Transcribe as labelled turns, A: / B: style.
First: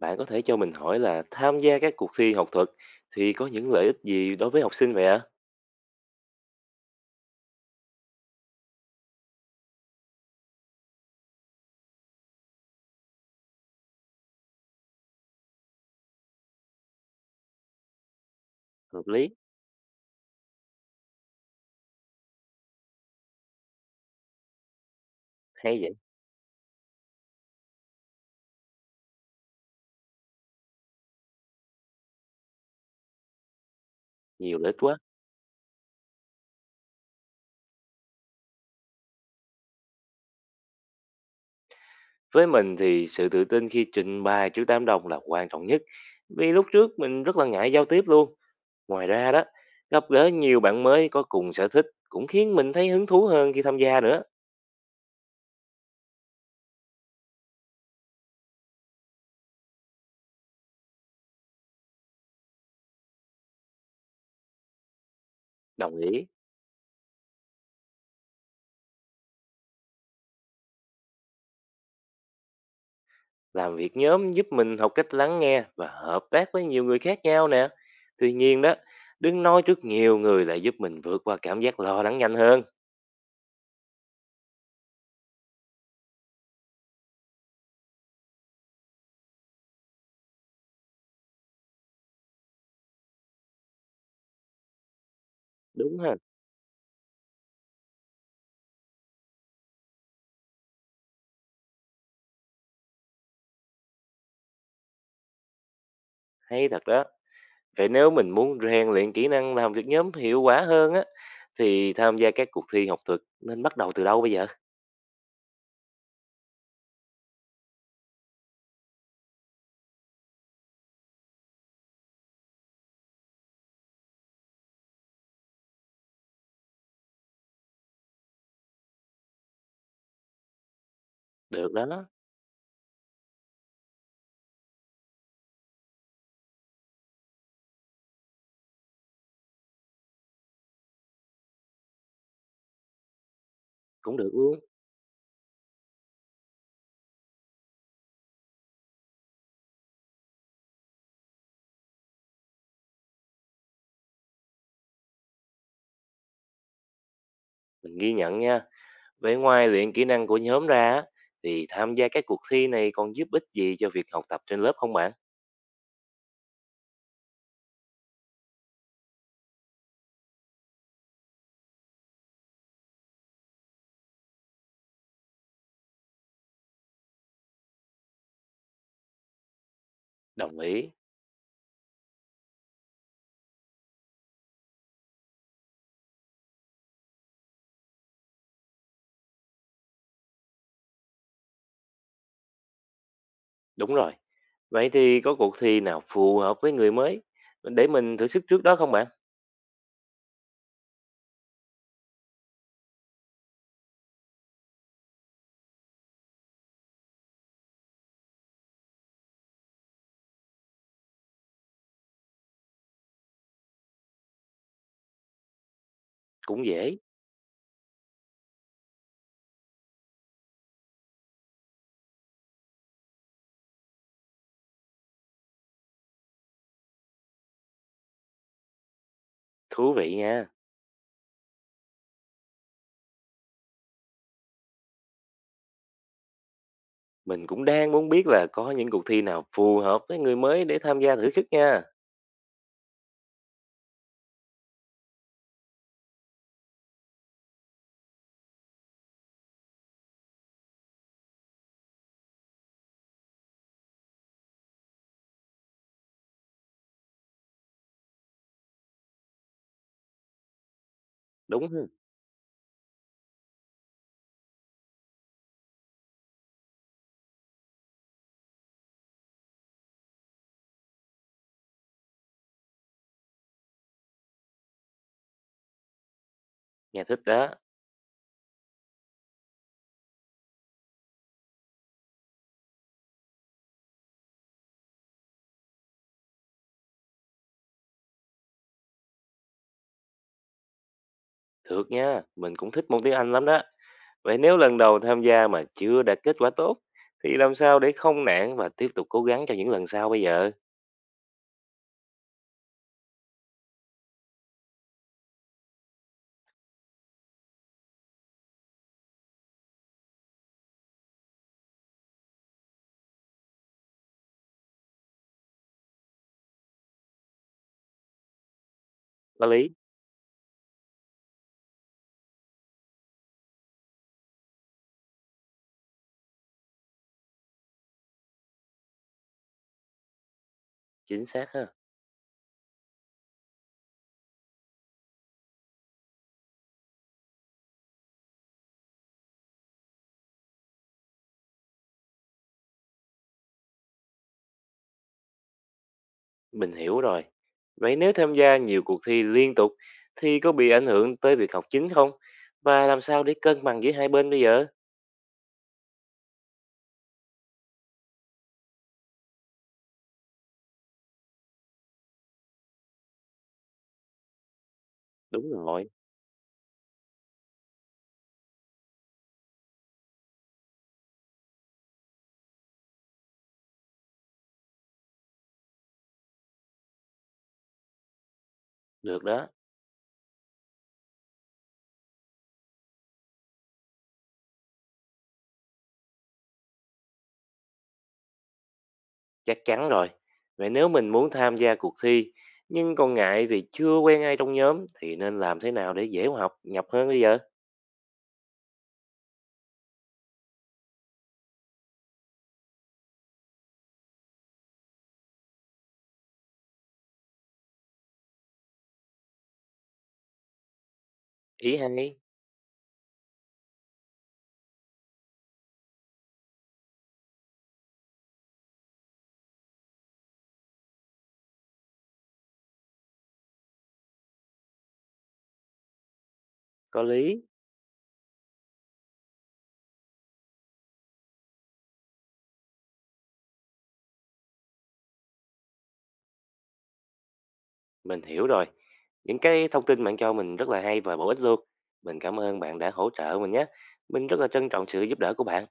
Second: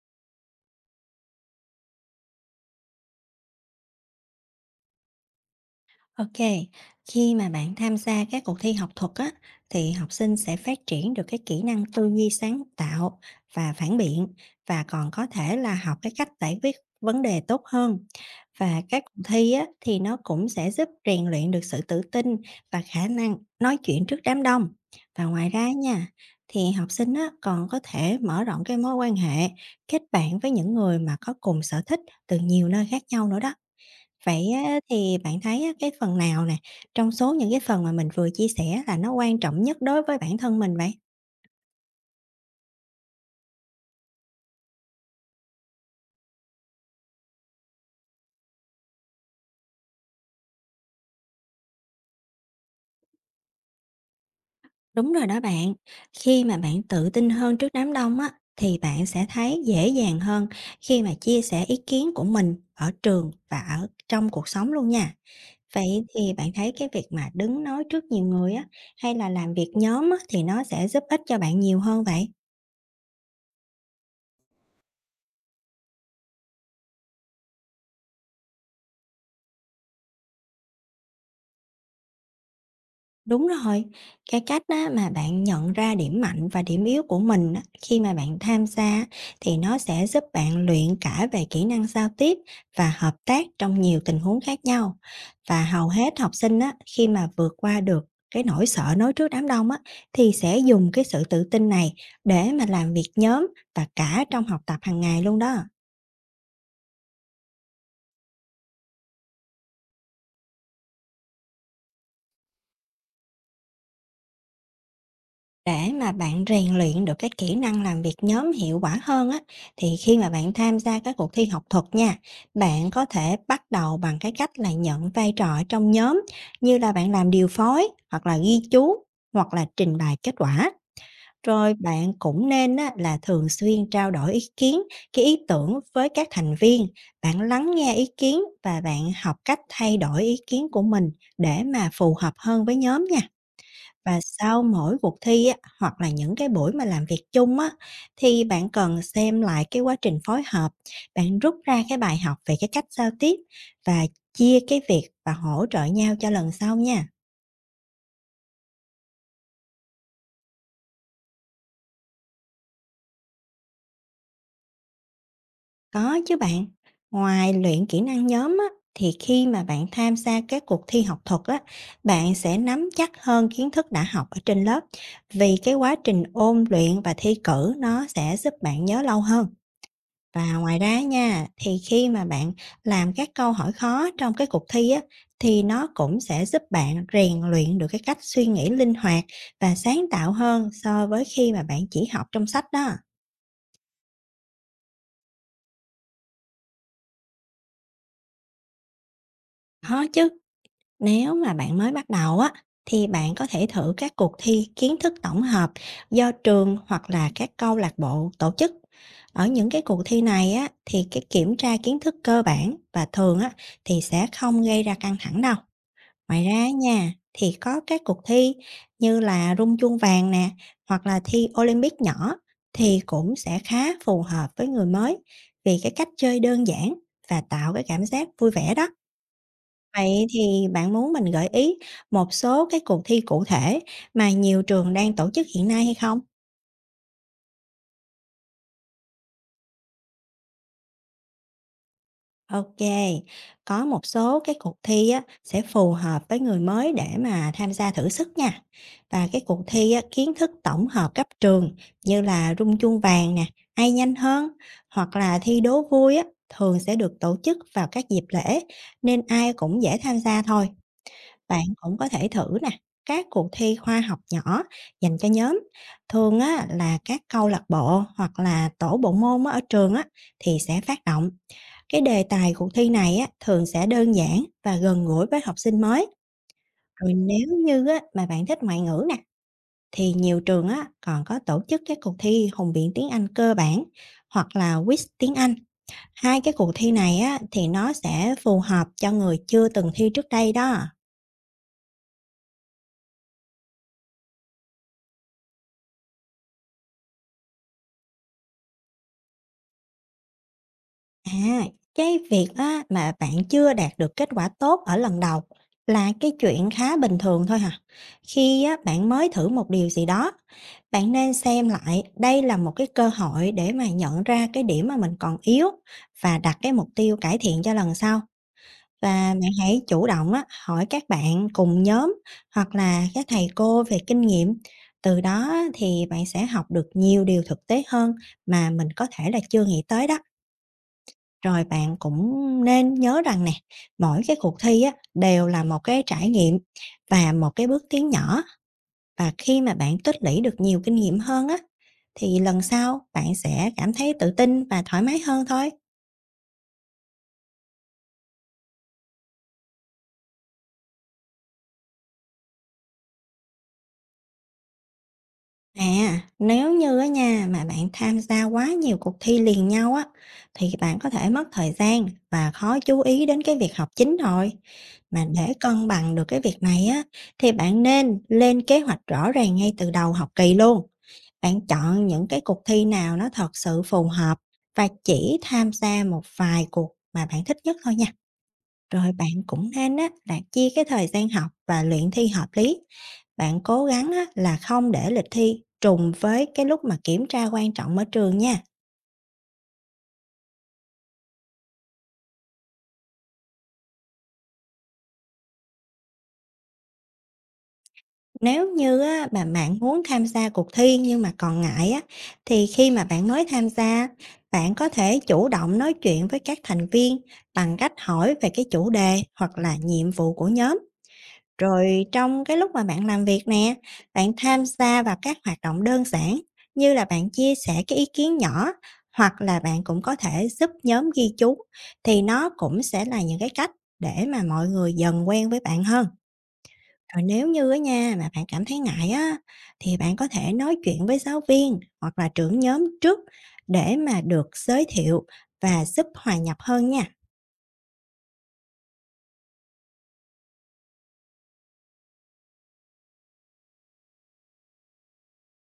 A: Bạn có thể cho mình hỏi là tham gia các cuộc thi học thuật thì có những lợi ích gì đối với học sinh vậy ạ?
B: OK, khi mà bạn tham gia các cuộc thi học thuật á, thì học sinh sẽ phát triển được cái kỹ năng tư duy sáng tạo và phản biện, và còn có thể là học cái cách giải quyết vấn đề tốt hơn. Và
A: Hợp
B: các cuộc
A: lý,
B: thi á, thì nó cũng sẽ giúp rèn luyện được sự tự tin và khả năng nói chuyện trước đám đông. Và ngoài ra
A: hay vậy,
B: nha, thì học sinh á, còn có thể mở rộng cái mối quan hệ, kết bạn với những người mà có cùng sở thích từ nhiều nơi khác nhau nữa đó. Vậy
A: nhiều lợi ích
B: á,
A: quá.
B: thì bạn thấy á, cái phần nào nè, trong số những cái phần mà mình vừa chia sẻ, là nó quan trọng nhất đối với bản thân mình vậy?
A: Với mình thì sự tự tin khi trình bày trước đám đông là quan trọng nhất. Vì lúc trước mình rất là ngại giao tiếp luôn. Ngoài ra đó, gặp gỡ nhiều bạn mới có cùng sở thích cũng khiến mình thấy hứng thú hơn khi tham gia nữa.
B: Đúng rồi đó bạn, khi mà bạn tự tin hơn trước đám đông á, thì bạn sẽ thấy dễ dàng hơn khi mà chia sẻ ý kiến của mình ở trường và ở trong cuộc sống luôn nha.
A: Đồng
B: Vậy
A: ý,
B: thì bạn thấy cái việc mà đứng nói trước nhiều người á, hay là làm việc nhóm á, thì nó sẽ giúp ích cho bạn nhiều hơn vậy?
A: làm việc nhóm giúp mình học cách lắng nghe và hợp tác với nhiều người khác nhau nè. Tuy nhiên đó, đừng nói trước nhiều người lại giúp mình vượt qua cảm giác lo lắng nhanh hơn.
B: Đúng rồi, cái cách á mà bạn nhận ra điểm mạnh và điểm yếu của mình á, khi mà bạn tham gia á, thì nó sẽ giúp bạn luyện cả về kỹ năng giao tiếp và hợp tác trong nhiều tình huống khác nhau. Và hầu
A: Đúng ha,
B: hết học sinh á, khi mà vượt qua được cái nỗi sợ nói trước đám đông á, thì sẽ dùng cái sự tự tin này để mà làm việc nhóm và cả trong học tập hàng ngày luôn đó.
A: hay thật đó. Vậy nếu mình muốn rèn luyện kỹ năng làm việc nhóm hiệu quả hơn á, thì tham gia các cuộc thi học thuật nên bắt đầu từ đâu bây giờ?
B: Để mà bạn rèn luyện được cái kỹ năng làm việc nhóm hiệu quả hơn á, thì khi mà bạn tham gia các cuộc thi học thuật nha, bạn có thể bắt đầu bằng cái cách là nhận vai trò ở trong nhóm, như là bạn làm điều phối, hoặc là ghi chú, hoặc là trình bày kết quả.
A: Được
B: Rồi
A: đó,
B: bạn cũng nên á, là thường xuyên trao đổi ý kiến, cái ý tưởng với các thành viên. Bạn lắng nghe ý kiến và bạn học cách thay đổi ý kiến của mình để mà phù hợp hơn với nhóm nha.
A: cũng
B: Và
A: được luôn.
B: sau mỗi cuộc thi á, hoặc là những cái buổi mà làm việc chung á, thì bạn cần xem lại cái quá trình phối hợp, bạn rút ra cái bài học về cái cách giao tiếp và chia cái việc và hỗ trợ nhau cho lần sau nha.
A: Mình ghi nhận nha. Vậy ngoài luyện kỹ năng của nhóm ra á, thì tham gia các cuộc thi này còn giúp ích gì cho việc học tập trên lớp không bạn?
B: Có chứ bạn, ngoài luyện kỹ năng nhóm á, thì khi mà bạn tham gia các cuộc thi học thuật á, bạn sẽ nắm chắc hơn kiến thức đã học ở trên lớp, vì cái quá trình ôn luyện và thi cử nó sẽ giúp bạn nhớ lâu hơn. Và
A: Đồng
B: ngoài
A: ý.
B: ra nha, thì khi mà bạn làm các câu hỏi khó trong cái cuộc thi á, thì nó cũng sẽ giúp bạn rèn luyện được cái cách suy nghĩ linh hoạt và sáng tạo hơn so với khi mà bạn chỉ học trong sách đó.
A: Đúng rồi. Vậy thì có cuộc thi nào phù hợp với người mới để mình thử sức trước đó không bạn?
B: Có chứ, nếu mà bạn mới bắt đầu á, thì bạn có thể thử các cuộc thi kiến thức tổng hợp do trường hoặc là các câu lạc bộ tổ chức. Ở những cái cuộc thi này á, thì cái kiểm tra kiến thức cơ bản, và thường á, thì sẽ không gây ra căng thẳng đâu. Ngoài
A: Cũng
B: ra
A: dễ.
B: nha, thì có các cuộc thi như là rung chuông vàng nè, hoặc là thi Olympic nhỏ, thì cũng sẽ khá phù hợp với người mới vì cái cách chơi đơn giản và tạo cái cảm giác vui vẻ đó.
A: Thú vị
B: Vậy
A: nha.
B: thì bạn muốn mình gợi ý một số cái cuộc thi cụ thể mà nhiều trường đang tổ chức hiện nay hay không?
A: Mình cũng đang muốn biết là có những cuộc thi nào phù hợp với người mới để tham gia thử sức nha.
B: OK, có một số cái cuộc thi á, sẽ phù hợp với người mới để mà tham gia thử sức nha. Và cái cuộc thi á, kiến thức tổng hợp cấp trường như là rung chuông vàng nè, ai nhanh hơn, hoặc là thi đố vui á, thường sẽ được tổ chức vào các dịp lễ nên ai cũng dễ tham gia thôi.
A: Đúng
B: Bạn
A: ha,
B: cũng có thể thử nè, các cuộc thi khoa học nhỏ dành cho nhóm, thường á là các câu lạc bộ hoặc là tổ bộ môn á, ở trường á thì sẽ phát động. Cái đề tài cuộc thi này á thường sẽ đơn giản và gần gũi với học sinh mới.
A: nghe
B: Rồi
A: thích
B: nếu
A: đó.
B: như á mà bạn thích ngoại ngữ nè, thì nhiều trường á còn có tổ chức các cuộc thi hùng biện tiếng Anh cơ bản hoặc là quiz tiếng Anh. Hai cái cuộc thi này á thì nó sẽ phù hợp cho người chưa từng thi trước đây đó.
A: Thật nha, mình cũng thích môn tiếng Anh lắm đó. Vậy nếu lần đầu tham gia mà chưa đạt kết quả tốt, thì làm sao để không nản và tiếp tục cố gắng cho những lần sau bây giờ?
B: À, cái việc á, mà bạn chưa đạt được kết quả tốt ở lần đầu là cái chuyện khá bình thường thôi hả. Khi á, bạn mới thử một điều gì đó, bạn nên xem lại đây là một cái cơ hội để mà nhận ra cái điểm mà mình còn yếu và đặt cái mục tiêu cải thiện cho lần sau. Và
A: Có
B: bạn
A: lý,
B: hãy chủ động á, hỏi các bạn cùng nhóm hoặc là các thầy cô về kinh nghiệm. Từ đó á, thì bạn sẽ học được nhiều điều thực tế hơn mà mình có thể là chưa nghĩ tới đó.
A: chính xác
B: Rồi
A: ha.
B: bạn cũng nên nhớ rằng nè, mỗi cái cuộc thi á đều là một cái trải nghiệm và một cái bước tiến nhỏ. Và khi mà bạn tích lũy được nhiều kinh nghiệm hơn á, thì lần sau bạn sẽ cảm thấy tự tin và thoải mái hơn thôi.
A: Mình hiểu rồi. Vậy nếu tham gia nhiều cuộc thi liên tục, thì có bị ảnh hưởng tới việc học chính không? Và làm sao để cân bằng giữa hai bên bây giờ?
B: À, nếu như á nha, mà bạn tham gia quá nhiều cuộc thi liền nhau á, thì bạn có thể mất thời gian và khó chú ý đến cái việc học chính rồi. Mà
A: Đúng
B: để cân
A: rồi,
B: bằng được cái việc này á, thì bạn nên lên kế hoạch rõ ràng ngay từ đầu học kỳ luôn. Bạn chọn những cái cuộc thi nào nó thật sự phù hợp và chỉ tham gia một vài cuộc mà bạn thích nhất thôi nha. Rồi
A: được
B: bạn
A: đó,
B: cũng nên á, là chia cái thời gian học và luyện thi hợp lý. Bạn cố gắng á, là không để lịch thi trùng với cái lúc mà kiểm tra quan trọng ở trường nha.
A: chắc chắn rồi. Vậy nếu mình muốn tham gia cuộc thi, nhưng còn ngại vì chưa quen ai trong nhóm, thì nên làm thế nào để dễ học nhập hơn bây giờ?
B: Nếu như á, mà bạn muốn tham gia cuộc thi nhưng mà còn ngại á, thì khi mà bạn mới tham gia, bạn có thể chủ động nói chuyện với các thành viên bằng cách hỏi về cái chủ đề hoặc là nhiệm vụ của nhóm.
A: Ý
B: Rồi
A: hay,
B: trong cái lúc mà bạn làm việc nè, bạn tham gia vào các hoạt động đơn giản như là bạn chia sẻ cái ý kiến nhỏ, hoặc là bạn cũng có thể giúp nhóm ghi chú, thì nó cũng sẽ là những cái cách để mà mọi người dần quen với bạn hơn.
A: có
B: Rồi
A: lý,
B: nếu như á nha mà bạn cảm thấy ngại á, thì bạn có thể nói chuyện với giáo viên hoặc là trưởng nhóm trước để mà được giới thiệu và giúp hòa nhập hơn nha.
A: mình hiểu rồi. Những cái thông tin bạn cho mình rất là hay và bổ ích luôn. Mình cảm ơn bạn đã hỗ trợ mình nhé. Mình rất là trân trọng sự giúp đỡ của bạn.